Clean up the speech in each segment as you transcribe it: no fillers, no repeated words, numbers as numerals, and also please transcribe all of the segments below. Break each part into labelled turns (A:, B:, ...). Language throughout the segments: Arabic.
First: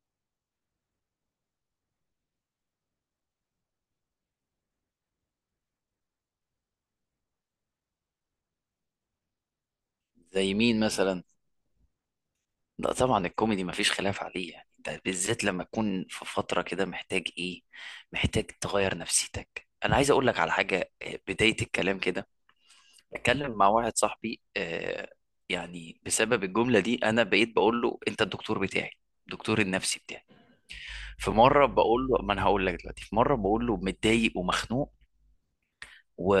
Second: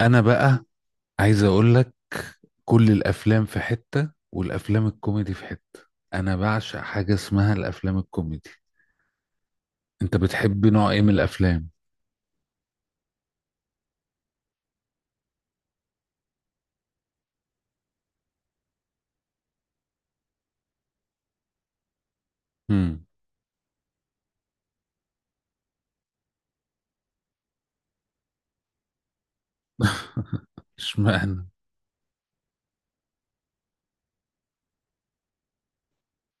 A: انا بقى عايز اقول لك، كل الافلام في حتة والافلام الكوميدي في حتة. انا بعشق حاجة اسمها الافلام الكوميدي. انت
B: زي
A: بتحب
B: مين
A: نوع ايه من
B: مثلا؟
A: الافلام؟
B: لا طبعا الكوميدي مفيش خلاف عليه. يعني انت بالذات لما تكون في فترة كده محتاج ايه؟ محتاج تغير نفسيتك. انا عايز اقول لك على حاجة، بداية الكلام كده
A: امم.
B: اتكلم مع واحد صاحبي، يعني بسبب الجملة دي انا بقيت بقول له انت الدكتور بتاعي، الدكتور النفسي بتاعي. في
A: اشمعنى؟
B: مرة بقول له، ما انا هقول لك دلوقتي، في مرة بقول له متضايق ومخنوق و...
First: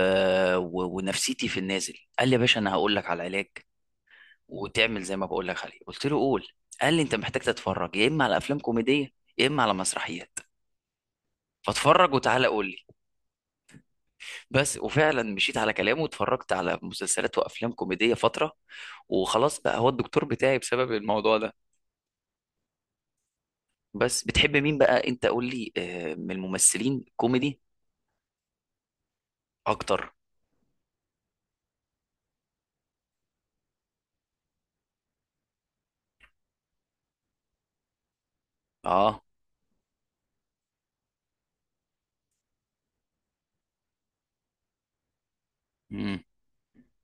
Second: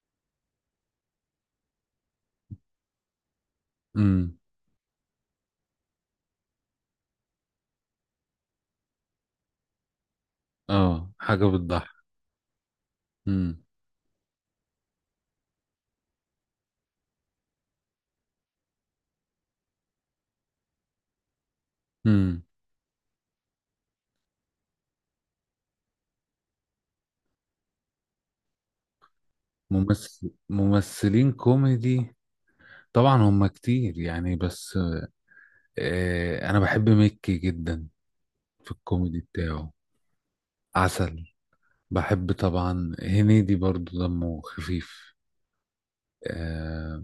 B: ونفسيتي في النازل. قال لي يا باشا انا هقول لك على علاج
A: امم.
B: وتعمل زي ما بقول لك عليه. قلت له قول. قال لي انت محتاج تتفرج يا اما على افلام كوميديه يا اما على مسرحيات،
A: اه، حاجة بتضحك.
B: فاتفرج وتعالى قول لي.
A: امم.
B: بس وفعلا مشيت على كلامه واتفرجت على مسلسلات وافلام كوميديه فتره، وخلاص بقى هو الدكتور بتاعي بسبب الموضوع ده.
A: امم.
B: بس بتحب مين بقى انت؟ قول لي من الممثلين كوميدي اكتر.
A: ممثلين كوميدي، طبعا هم كتير يعني، بس انا بحب مكي جدا في الكوميدي
B: اه.
A: بتاعه. عسل. بحب طبعا هنيدي برضو، دمه خفيف.
B: امم
A: آه،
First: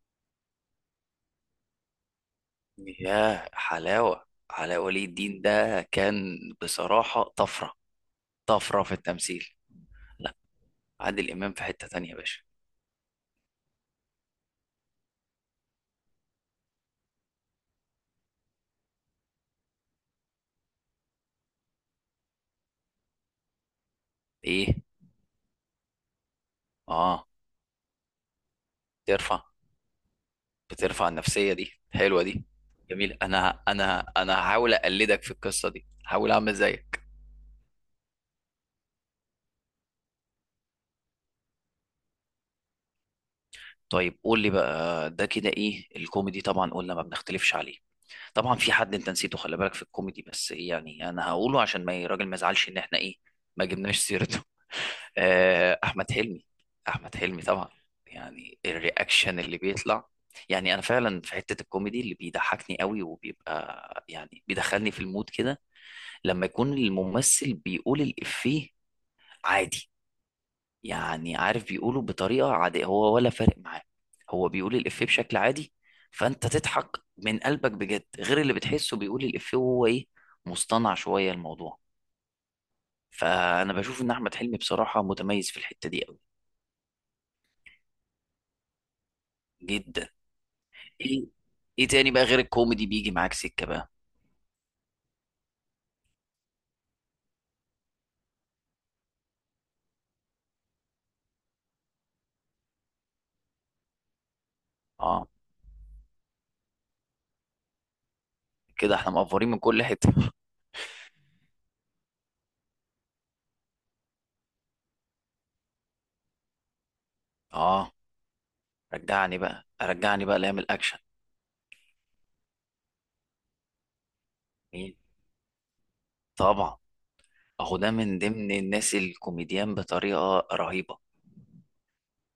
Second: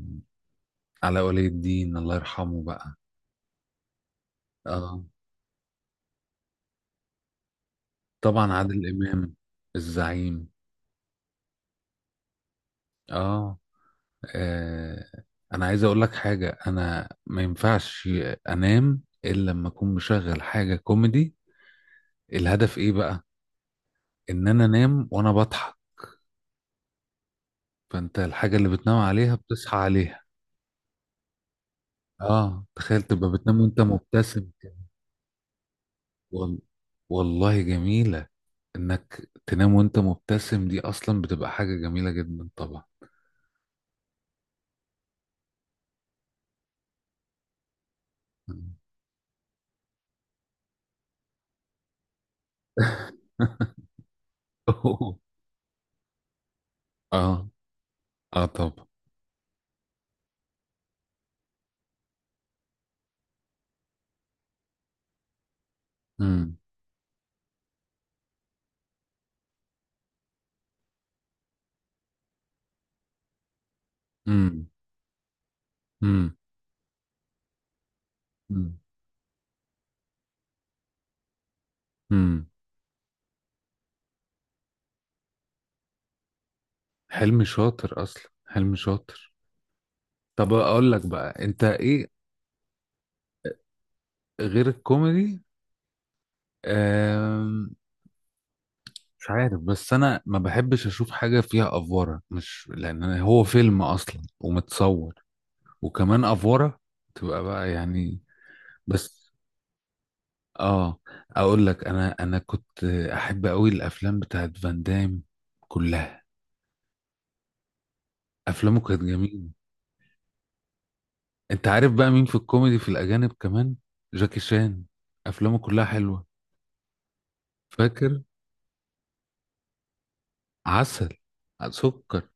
A: على ولي الدين الله يرحمه بقى.
B: يا حلاوه، علاء
A: اه،
B: ولي الدين ده كان بصراحه طفره.
A: طبعا
B: طفره
A: عادل
B: في
A: امام،
B: التمثيل. لا،
A: الزعيم.
B: عادل امام في حته تانية يا باشا.
A: اه. آه. انا عايز اقول لك حاجه، انا ما ينفعش انام الا لما اكون مشغل حاجه كوميدي. الهدف ايه بقى؟ ان انا
B: ايه.
A: انام وانا بضحك.
B: اه.
A: فانت الحاجه اللي بتنام عليها
B: بترفع
A: بتصحى عليها.
B: بترفع النفسية، دي حلوة دي.
A: اه، تخيل
B: جميل.
A: تبقى بتنام
B: انا
A: وانت
B: انا انا
A: مبتسم
B: هحاول
A: كده.
B: اقلدك في القصة دي، هحاول اعمل
A: وال...
B: زيك.
A: والله جميله، انك تنام وانت مبتسم دي اصلا بتبقى حاجه جميله جدا طبعا.
B: طيب قول لي بقى، ده كده ايه؟ الكوميدي طبعا قلنا ما بنختلفش عليه. طبعا في حد انت نسيته، خلي بالك في الكوميدي، بس إيه يعني، انا هقوله عشان ما الراجل ما يزعلش ان احنا ايه، ما جبناش سيرته. احمد حلمي. احمد حلمي
A: اه،
B: طبعا.
A: اه،
B: يعني
A: طبعا.
B: الرياكشن اللي بيطلع، يعني انا فعلا في حتة الكوميدي اللي بيضحكني قوي، وبيبقى يعني بيدخلني في المود كده لما
A: امم.
B: يكون الممثل بيقول الإفيه عادي. يعني عارف بيقوله بطريقة عادية هو، ولا فارق معاه. هو
A: امم.
B: بيقول الإفيه بشكل عادي،
A: امم.
B: فأنت تضحك من قلبك بجد، غير اللي
A: امم.
B: بتحسه بيقول الإفيه وهو إيه، مصطنع شوية الموضوع.
A: أمم.
B: فأنا بشوف إن أحمد حلمي بصراحة متميز في الحتة دي أوي.
A: حلمي شاطر اصلا، حلمي شاطر
B: جدا.
A: طب اقول لك
B: إيه.
A: بقى انت
B: إيه
A: ايه؟
B: تاني بقى غير الكوميدي بيجي معاك سكة بقى؟
A: غير الكوميدي، آم، مش عارف، بس انا ما بحبش اشوف حاجه فيها افوره. مش لان أنا- هو فيلم اصلا ومتصور،
B: آه.
A: وكمان افوره، تبقى بقى يعني.
B: كده إحنا
A: بس.
B: مقفورين من كل حتة.
A: اه. اقول لك، انا كنت احب قوي الافلام بتاعت فان دام كلها.
B: آه.
A: افلامه كانت
B: رجعني
A: جميله.
B: بقى، رجعني بقى لأيام الأكشن.
A: انت عارف بقى مين في الكوميدي في الاجانب كمان؟ جاكي شان،
B: مين؟
A: افلامه كلها حلوه.
B: طبعا، اهو ده من
A: فاكر.
B: ضمن الناس الكوميديان بطريقه رهيبه.
A: عسل. سكر.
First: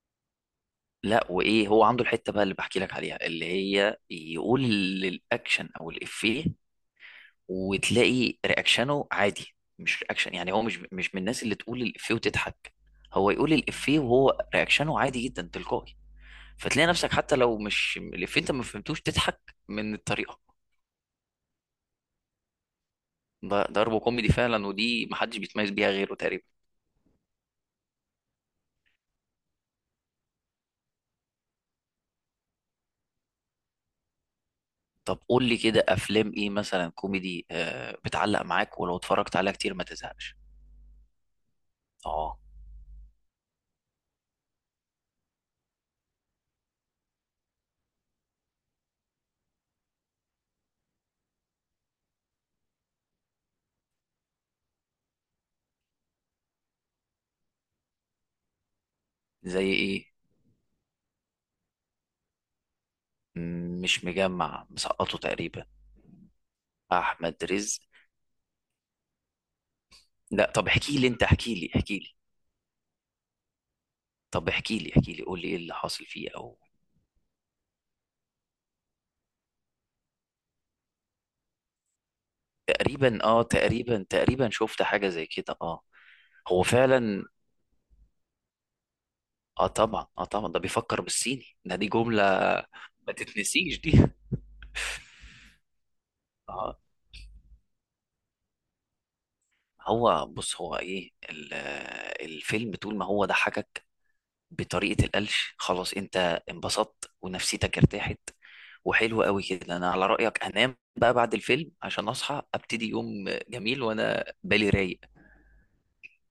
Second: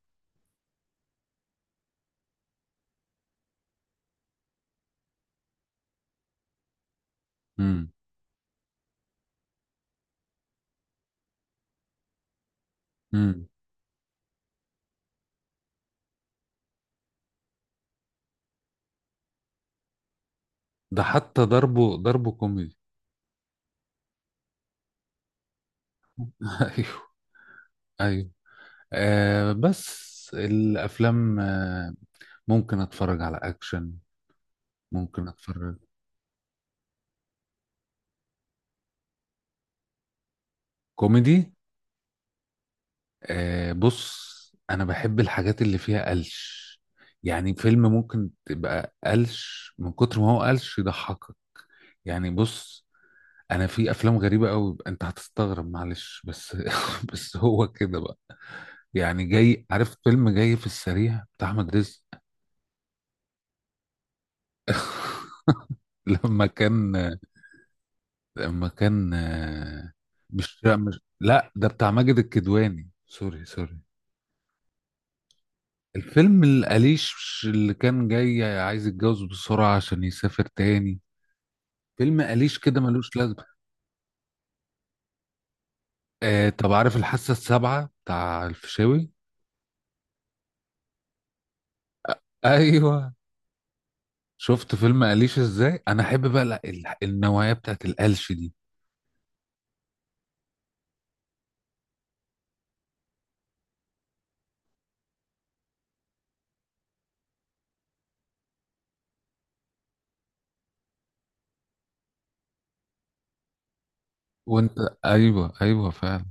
B: لا وايه، هو عنده الحته بقى اللي بحكي لك عليها، اللي هي يقول الاكشن او الافيه
A: امم.
B: وتلاقي رياكشنه عادي، مش رياكشن. يعني هو مش من الناس اللي تقول الافيه وتضحك، هو
A: امم.
B: يقول الافيه وهو رياكشنه عادي جدا، تلقائي. فتلاقي نفسك حتى لو مش الافيه، انت ما فهمتوش تضحك من الطريقه.
A: ده حتى ضربه، ضربه كوميدي.
B: ده ضرب كوميدي فعلا، ودي محدش بيتميز بيها غيره تقريبا.
A: ايوه، ايوه. بس الافلام، ممكن اتفرج على اكشن،
B: طب
A: ممكن
B: قول لي
A: اتفرج.
B: كده افلام ايه مثلا كوميدي بتعلق معاك، ولو اتفرجت عليها كتير ما تزهقش؟
A: كوميدي؟
B: اه.
A: بص، انا بحب الحاجات اللي فيها قلش. يعني فيلم ممكن تبقى قلش من كتر ما هو قلش يضحكك. يعني بص، انا في افلام غريبه قوي، انت هتستغرب، معلش بس بس هو كده بقى. يعني جاي
B: زي
A: عارف
B: ايه؟
A: فيلم جاي في السريع بتاع احمد رزق؟
B: مش مجمع مسقطه تقريبا؟
A: لما كان،
B: احمد رزق.
A: لما كان آه،
B: لا،
A: مش،
B: طب
A: لا،
B: احكي
A: مش،
B: لي انت،
A: لا،
B: احكي
A: ده
B: لي
A: بتاع
B: احكي لي
A: ماجد الكدواني. سوري، سوري.
B: طب احكي لي قول لي ايه اللي حاصل فيه
A: الفيلم
B: او...
A: القليش اللي كان جاي عايز يتجوز بسرعه عشان يسافر تاني. فيلم قليش كده ملوش
B: تقريبا اه،
A: لازمه.
B: تقريبا، تقريبا شفت حاجة زي كده اه. هو
A: طب عارف
B: فعلا.
A: الحاسه السابعه بتاع الفيشاوي؟
B: اه طبعا. اه طبعا، ده بيفكر بالصيني، ده دي جملة
A: ايوه.
B: ما تتنسيش دي.
A: شفت فيلم أليش ازاي؟ انا احب بقى
B: اه.
A: النوعية بتاعت القلش دي.
B: هو بص، هو ايه الفيلم طول ما هو ضحكك بطريقة القلش، خلاص انت انبسطت ونفسيتك ارتاحت، وحلو قوي كده. انا على رأيك انام بقى بعد الفيلم عشان اصحى ابتدي يوم جميل وانا بالي
A: وانت.
B: رايق.
A: ايوه، ايوه فعلا.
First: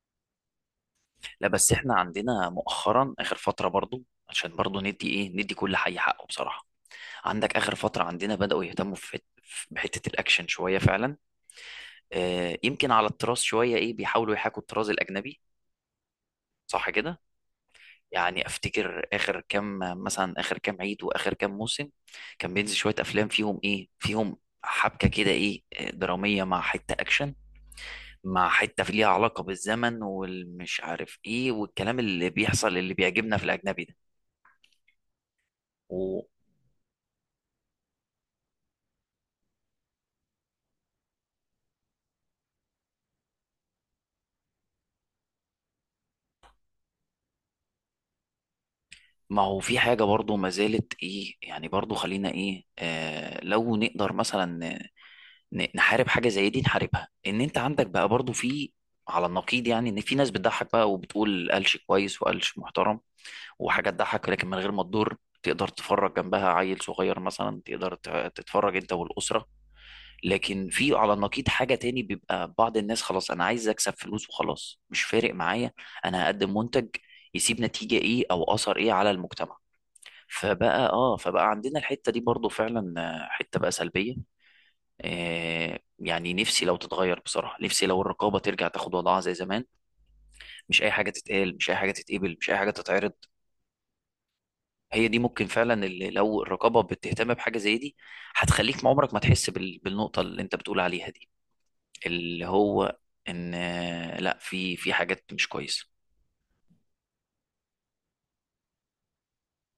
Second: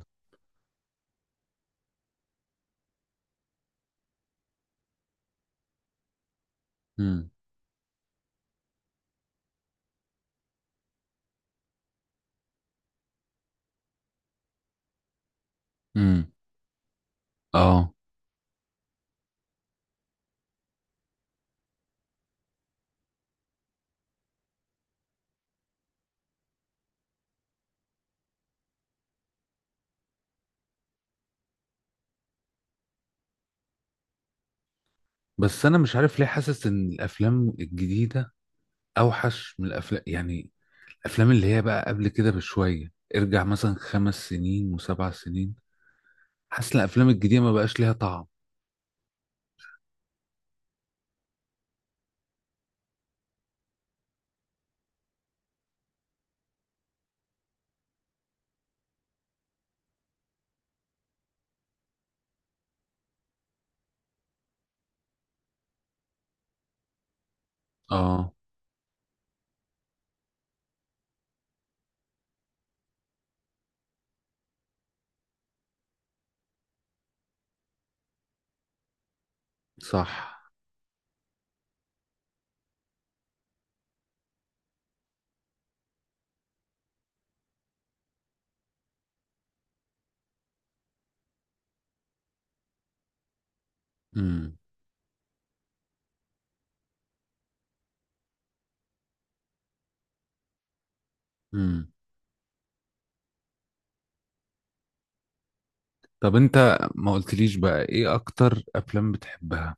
B: لا بس احنا عندنا مؤخرا، اخر فترة برضو، عشان برضو ندي ايه، ندي كل حي حقه بصراحة.
A: امم.
B: عندك اخر فترة عندنا بدأوا يهتموا في بحتة الاكشن شوية فعلا. يمكن على الطراز شوية ايه، بيحاولوا يحاكوا الطراز الاجنبي،
A: امم.
B: صح كده؟
A: اه،
B: يعني افتكر اخر كام، مثلا اخر كام عيد واخر كام موسم، كان بينزل شويه افلام فيهم ايه، فيهم حبكه كده ايه، دراميه مع حته اكشن، مع حته في ليها علاقه بالزمن والمش عارف ايه، والكلام اللي بيحصل اللي بيعجبنا في الاجنبي ده.
A: بس انا مش عارف
B: وما
A: ليه حاسس ان الافلام الجديدة اوحش من الافلام يعني. الافلام اللي هي بقى قبل كده بشوية، ارجع مثلا 5 سنين وسبع سنين، حاسس ان الافلام الجديدة ما بقاش ليها طعم.
B: هو في حاجه برضو ما زالت ايه يعني، برضو خلينا ايه، لو نقدر مثلا نحارب حاجه زي دي نحاربها. ان انت عندك بقى برضو في على النقيض يعني، ان في ناس بتضحك بقى وبتقول قالش كويس وقالش محترم، وحاجة تضحك لكن من غير ما تضر، تقدر تتفرج جنبها عيل صغير مثلا، تقدر
A: اه.
B: تتفرج انت والأسرة. لكن في على النقيض حاجة تاني، بيبقى بعض الناس خلاص انا عايز اكسب فلوس وخلاص، مش فارق معايا، انا هقدم منتج يسيب نتيجة ايه او اثر ايه على المجتمع.
A: صح.
B: فبقى اه، فبقى عندنا الحتة دي برضو فعلا، حتة بقى سلبية. يعني نفسي لو تتغير بصراحة، نفسي لو الرقابة ترجع تاخد وضعها زي زمان. مش اي حاجة تتقال، مش اي حاجة تتقبل، مش اي حاجة تتعرض.
A: امم.
B: هي دي ممكن فعلا، اللي لو الرقابه بتهتم بحاجه زي دي هتخليك ما عمرك ما تحس بالنقطه اللي انت بتقول عليها دي،
A: امم.
B: اللي هو ان لا، في حاجات مش كويسه.
A: طب انت ما قلتليش بقى ايه اكتر افلام بتحبها؟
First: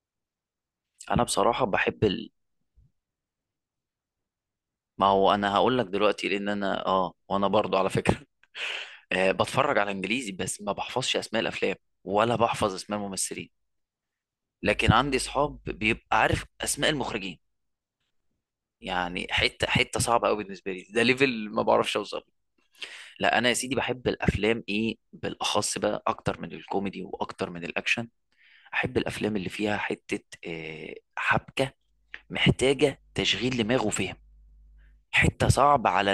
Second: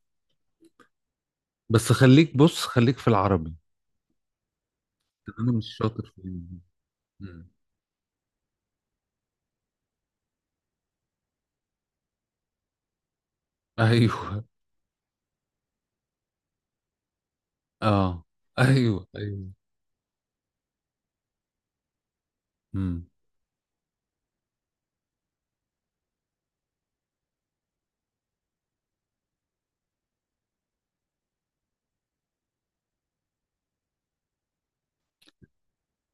B: انا بصراحه
A: بس
B: بحب
A: خليك، بص خليك في العربي.
B: ما هو
A: انا
B: انا
A: مش
B: هقول لك
A: شاطر في
B: دلوقتي، لان
A: ال-
B: انا اه، وانا
A: مم.
B: برضو على فكره. بتفرج على انجليزي بس ما بحفظش اسماء الافلام ولا بحفظ اسماء الممثلين.
A: ايوه.
B: لكن عندي اصحاب بيبقى عارف اسماء المخرجين.
A: اه. ايوه،
B: يعني
A: ايوه.
B: حته صعبه قوي بالنسبه لي، ده ليفل ما بعرفش اوصل.
A: مم.
B: لا انا يا سيدي بحب الافلام ايه بالاخص بقى، اكتر من الكوميدي واكتر من الاكشن، احب الافلام اللي فيها حته حبكه محتاجه تشغيل دماغ وفهم، حته صعب على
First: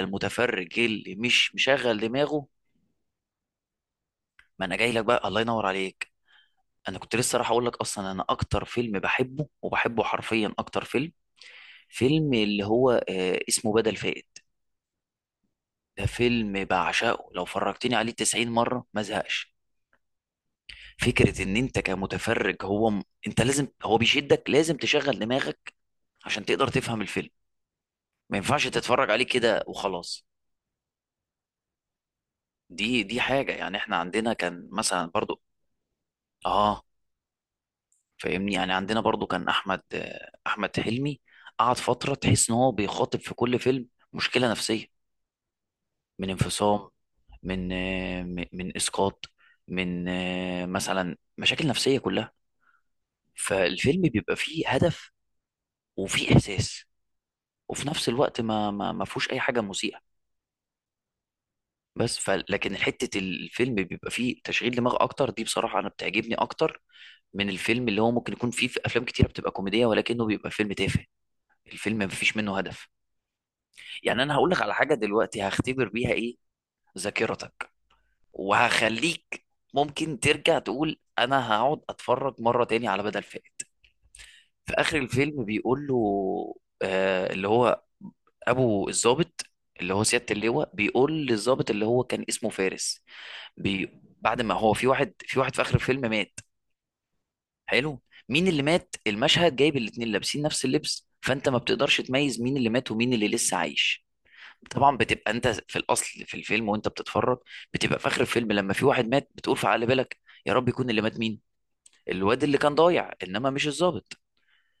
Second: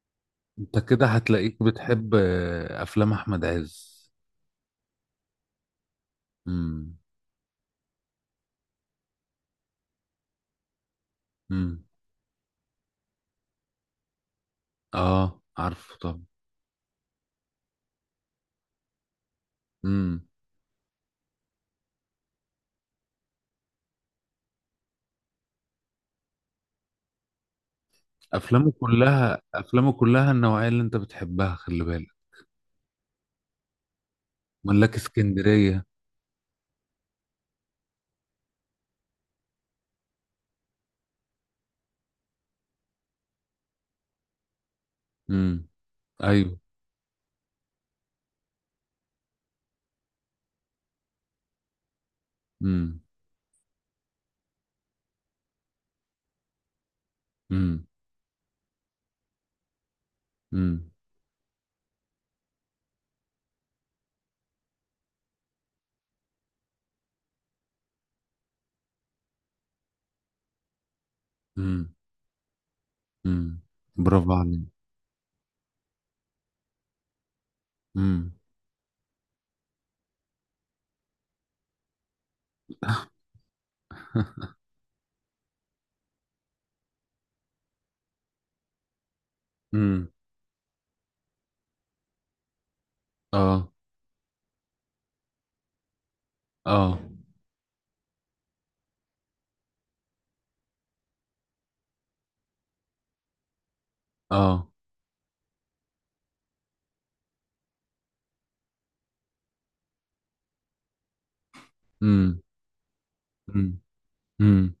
A: انت
B: المتفرج
A: كده
B: اللي مش
A: هتلاقيك
B: مشغل
A: بتحب
B: دماغه.
A: افلام احمد عز.
B: ما انا جاي لك بقى، الله ينور عليك.
A: مم.
B: انا كنت لسه راح اقول لك، اصلا انا اكتر فيلم بحبه، وبحبه حرفيا اكتر فيلم،
A: مم.
B: فيلم اللي هو اسمه بدل فائت.
A: اه، عارفه
B: ده
A: طبعا.
B: فيلم بعشقه، لو فرجتني عليه 90 مره ما زهقش.
A: مم.
B: فكره ان انت كمتفرج هو انت لازم، هو بيشدك، لازم تشغل دماغك عشان تقدر تفهم الفيلم، ما ينفعش
A: افلامه
B: تتفرج عليه
A: كلها
B: كده
A: افلامه
B: وخلاص.
A: كلها النوعيه اللي انت بتحبها، خلي بالك.
B: دي حاجه يعني. احنا عندنا كان
A: ملاك
B: مثلا برضو
A: اسكندريه.
B: اه، فاهمني، يعني عندنا برضو كان احمد، احمد حلمي قعد فتره تحس ان هو بيخاطب في كل فيلم مشكله نفسيه،
A: مم.
B: من
A: ايوه.
B: انفصام، من من اسقاط، من مثلا مشاكل نفسيه كلها.
A: مم.
B: فالفيلم بيبقى فيه هدف وفيه احساس،
A: مم.
B: وفي نفس الوقت ما فيهوش اي حاجه مسيئه.
A: مم.
B: بس ف لكن حته الفيلم بيبقى فيه تشغيل دماغ اكتر، دي بصراحه انا بتعجبني اكتر من الفيلم اللي هو ممكن يكون فيه، في افلام كتيره بتبقى كوميديه ولكنه بيبقى فيلم تافه،
A: مم.
B: الفيلم مفيش منه هدف.
A: مم.
B: يعني
A: برافو
B: انا هقول لك
A: عليك.
B: على حاجه دلوقتي هختبر بيها ايه، ذاكرتك.
A: مم.
B: وهخليك ممكن ترجع تقول انا هقعد اتفرج مره تاني على بدل فائت. في اخر الفيلم بيقول له، اللي هو ابو الضابط، اللي هو
A: امم.
B: سياده اللواء بيقول للضابط اللي هو كان اسمه فارس،
A: اه،
B: بي... بعد ما هو في واحد، في واحد في اخر الفيلم مات.
A: اه،
B: حلو. مين اللي مات؟ المشهد جايب الاتنين لابسين نفس اللبس، فانت ما بتقدرش تميز مين اللي مات ومين اللي لسه عايش.
A: اه.
B: طبعا بتبقى انت في الاصل في الفيلم وانت بتتفرج، بتبقى في اخر الفيلم لما في واحد مات، بتقول في عقل بالك يا رب يكون اللي مات مين، الواد اللي كان ضايع انما مش الضابط.
A: امم.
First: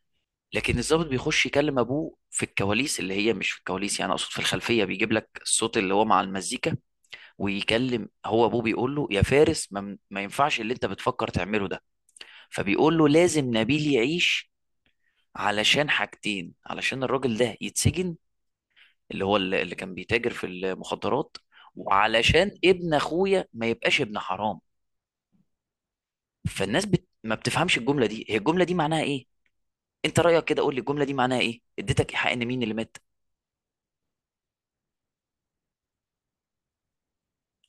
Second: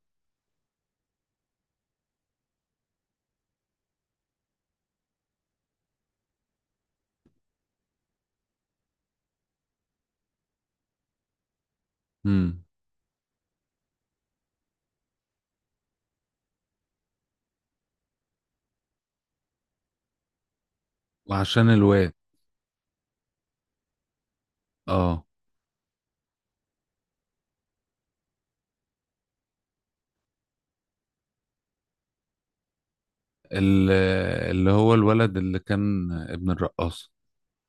B: لكن الضابط بيخش يكلم ابوه في الكواليس، اللي هي مش في الكواليس يعني، اقصد في الخلفيه بيجيب لك الصوت اللي هو مع المزيكا، ويكلم هو ابوه، بيقول له يا فارس ما ينفعش اللي انت بتفكر تعمله ده.
A: امم.
B: فبيقول له لازم نبيل يعيش، علشان حاجتين، علشان الراجل ده يتسجن، اللي هو اللي كان بيتاجر في المخدرات،
A: وعشان الواد.
B: وعلشان ابن اخويا ما يبقاش ابن حرام.
A: اه.
B: فالناس ما بتفهمش الجمله دي، هي الجمله دي معناها ايه؟ انت رايك كده، قول لي الجمله دي معناها ايه، اديتك ايحاء ان مين اللي مات؟
A: ال- اللي هو الولد اللي كان ابن الرقاصة.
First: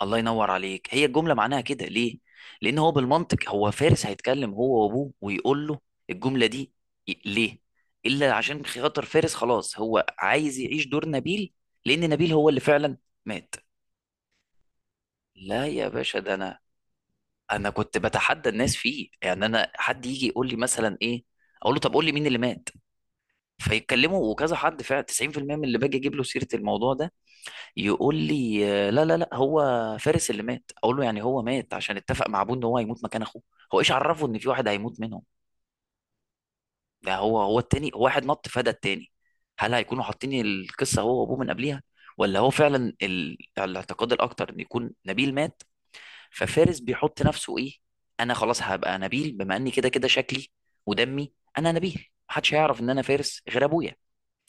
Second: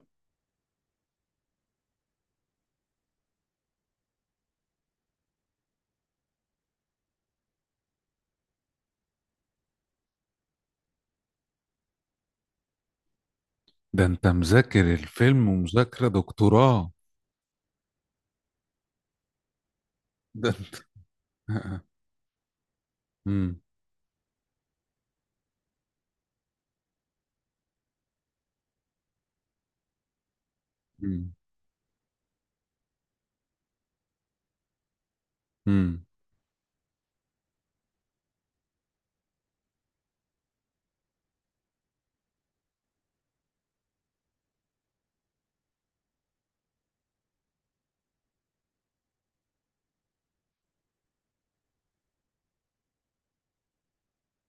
B: الله ينور عليك. هي الجمله معناها كده ليه؟ لان هو بالمنطق، هو فارس هيتكلم هو وابوه ويقول له الجمله دي ليه؟ الا عشان خاطر فارس خلاص هو عايز يعيش دور نبيل، لان نبيل هو اللي فعلا مات.
A: ده انت مذاكر الفيلم
B: لا يا
A: ومذاكرة
B: باشا، ده انا،
A: دكتوراه.
B: انا كنت بتحدى الناس فيه يعني. انا حد يجي يقول
A: ده
B: لي
A: انت.
B: مثلا ايه، اقول له طب قول لي مين اللي مات،
A: امم.
B: فيتكلموا وكذا، حد فعلا 90% من اللي باجي اجيب له سيره الموضوع ده يقول لي لا، لا، لا، هو فارس اللي مات. اقول له يعني
A: امم.
B: هو مات عشان اتفق مع ابوه ان هو هيموت مكان اخوه؟ هو ايش عرفه ان في واحد هيموت منهم؟
A: امم.
B: ده هو، هو التاني، هو واحد نط فدى التاني. هل هيكونوا حاطين القصه هو وابوه من قبليها؟ ولا هو فعلا الاعتقاد الاكتر ان يكون نبيل مات، ففارس بيحط نفسه ايه، انا خلاص هبقى نبيل، بما اني كده كده شكلي ودمي انا نبيل، محدش هيعرف ان انا فارس غير ابويا.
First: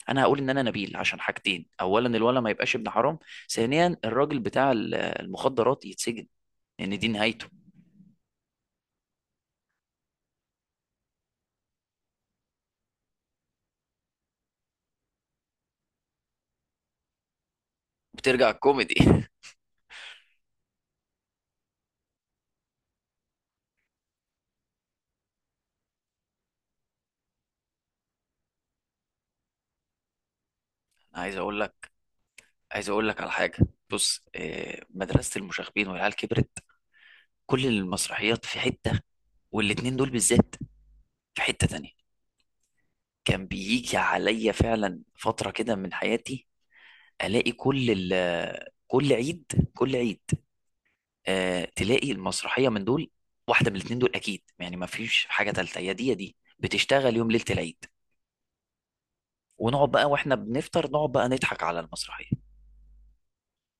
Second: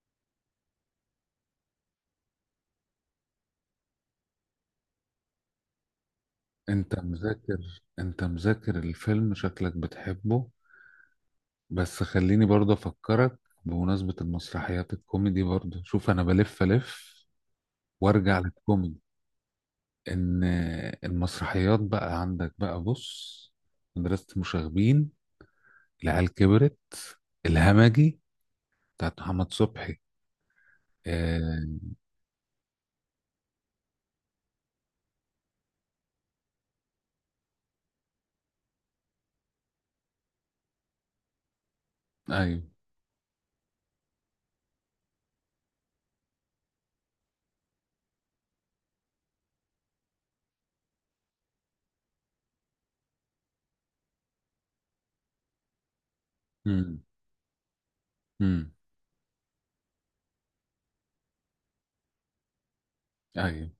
B: انا هقول ان انا نبيل عشان حاجتين، اولا الولد ما يبقاش ابن حرام، ثانيا الراجل بتاع المخدرات يتسجن،
A: انت
B: لان دي نهايته.
A: مذاكر انت مذاكر الفيلم، شكلك بتحبه. بس خليني برضه افكرك، بمناسبة المسرحيات الكوميدي برضه. شوف، انا بلف الف وارجع
B: بترجع الكوميدي؟
A: للكوميدي. ان المسرحيات بقى عندك بقى، بص: مدرسة مشاغبين، العيال كبرت، الهمجي بتاعت محمد صبحي.
B: انا عايز اقول
A: آه.
B: لك، عايز اقول لك على حاجه. بص مدرسه المشاغبين والعيال كبرت، كل المسرحيات في حته، والاتنين دول بالذات في حته تانية.
A: ايوه.
B: كان بيجي عليا فعلا فتره كده من حياتي الاقي كل كل عيد، كل عيد تلاقي المسرحيه من دول، واحده من الاثنين دول اكيد يعني، ما فيش حاجه ثالثه، يا دي يا دي
A: امم.
B: بتشتغل يوم ليله العيد.
A: امم.
B: ونقعد بقى واحنا بنفطر، نقعد بقى نضحك على المسرحيه.
A: ايوه.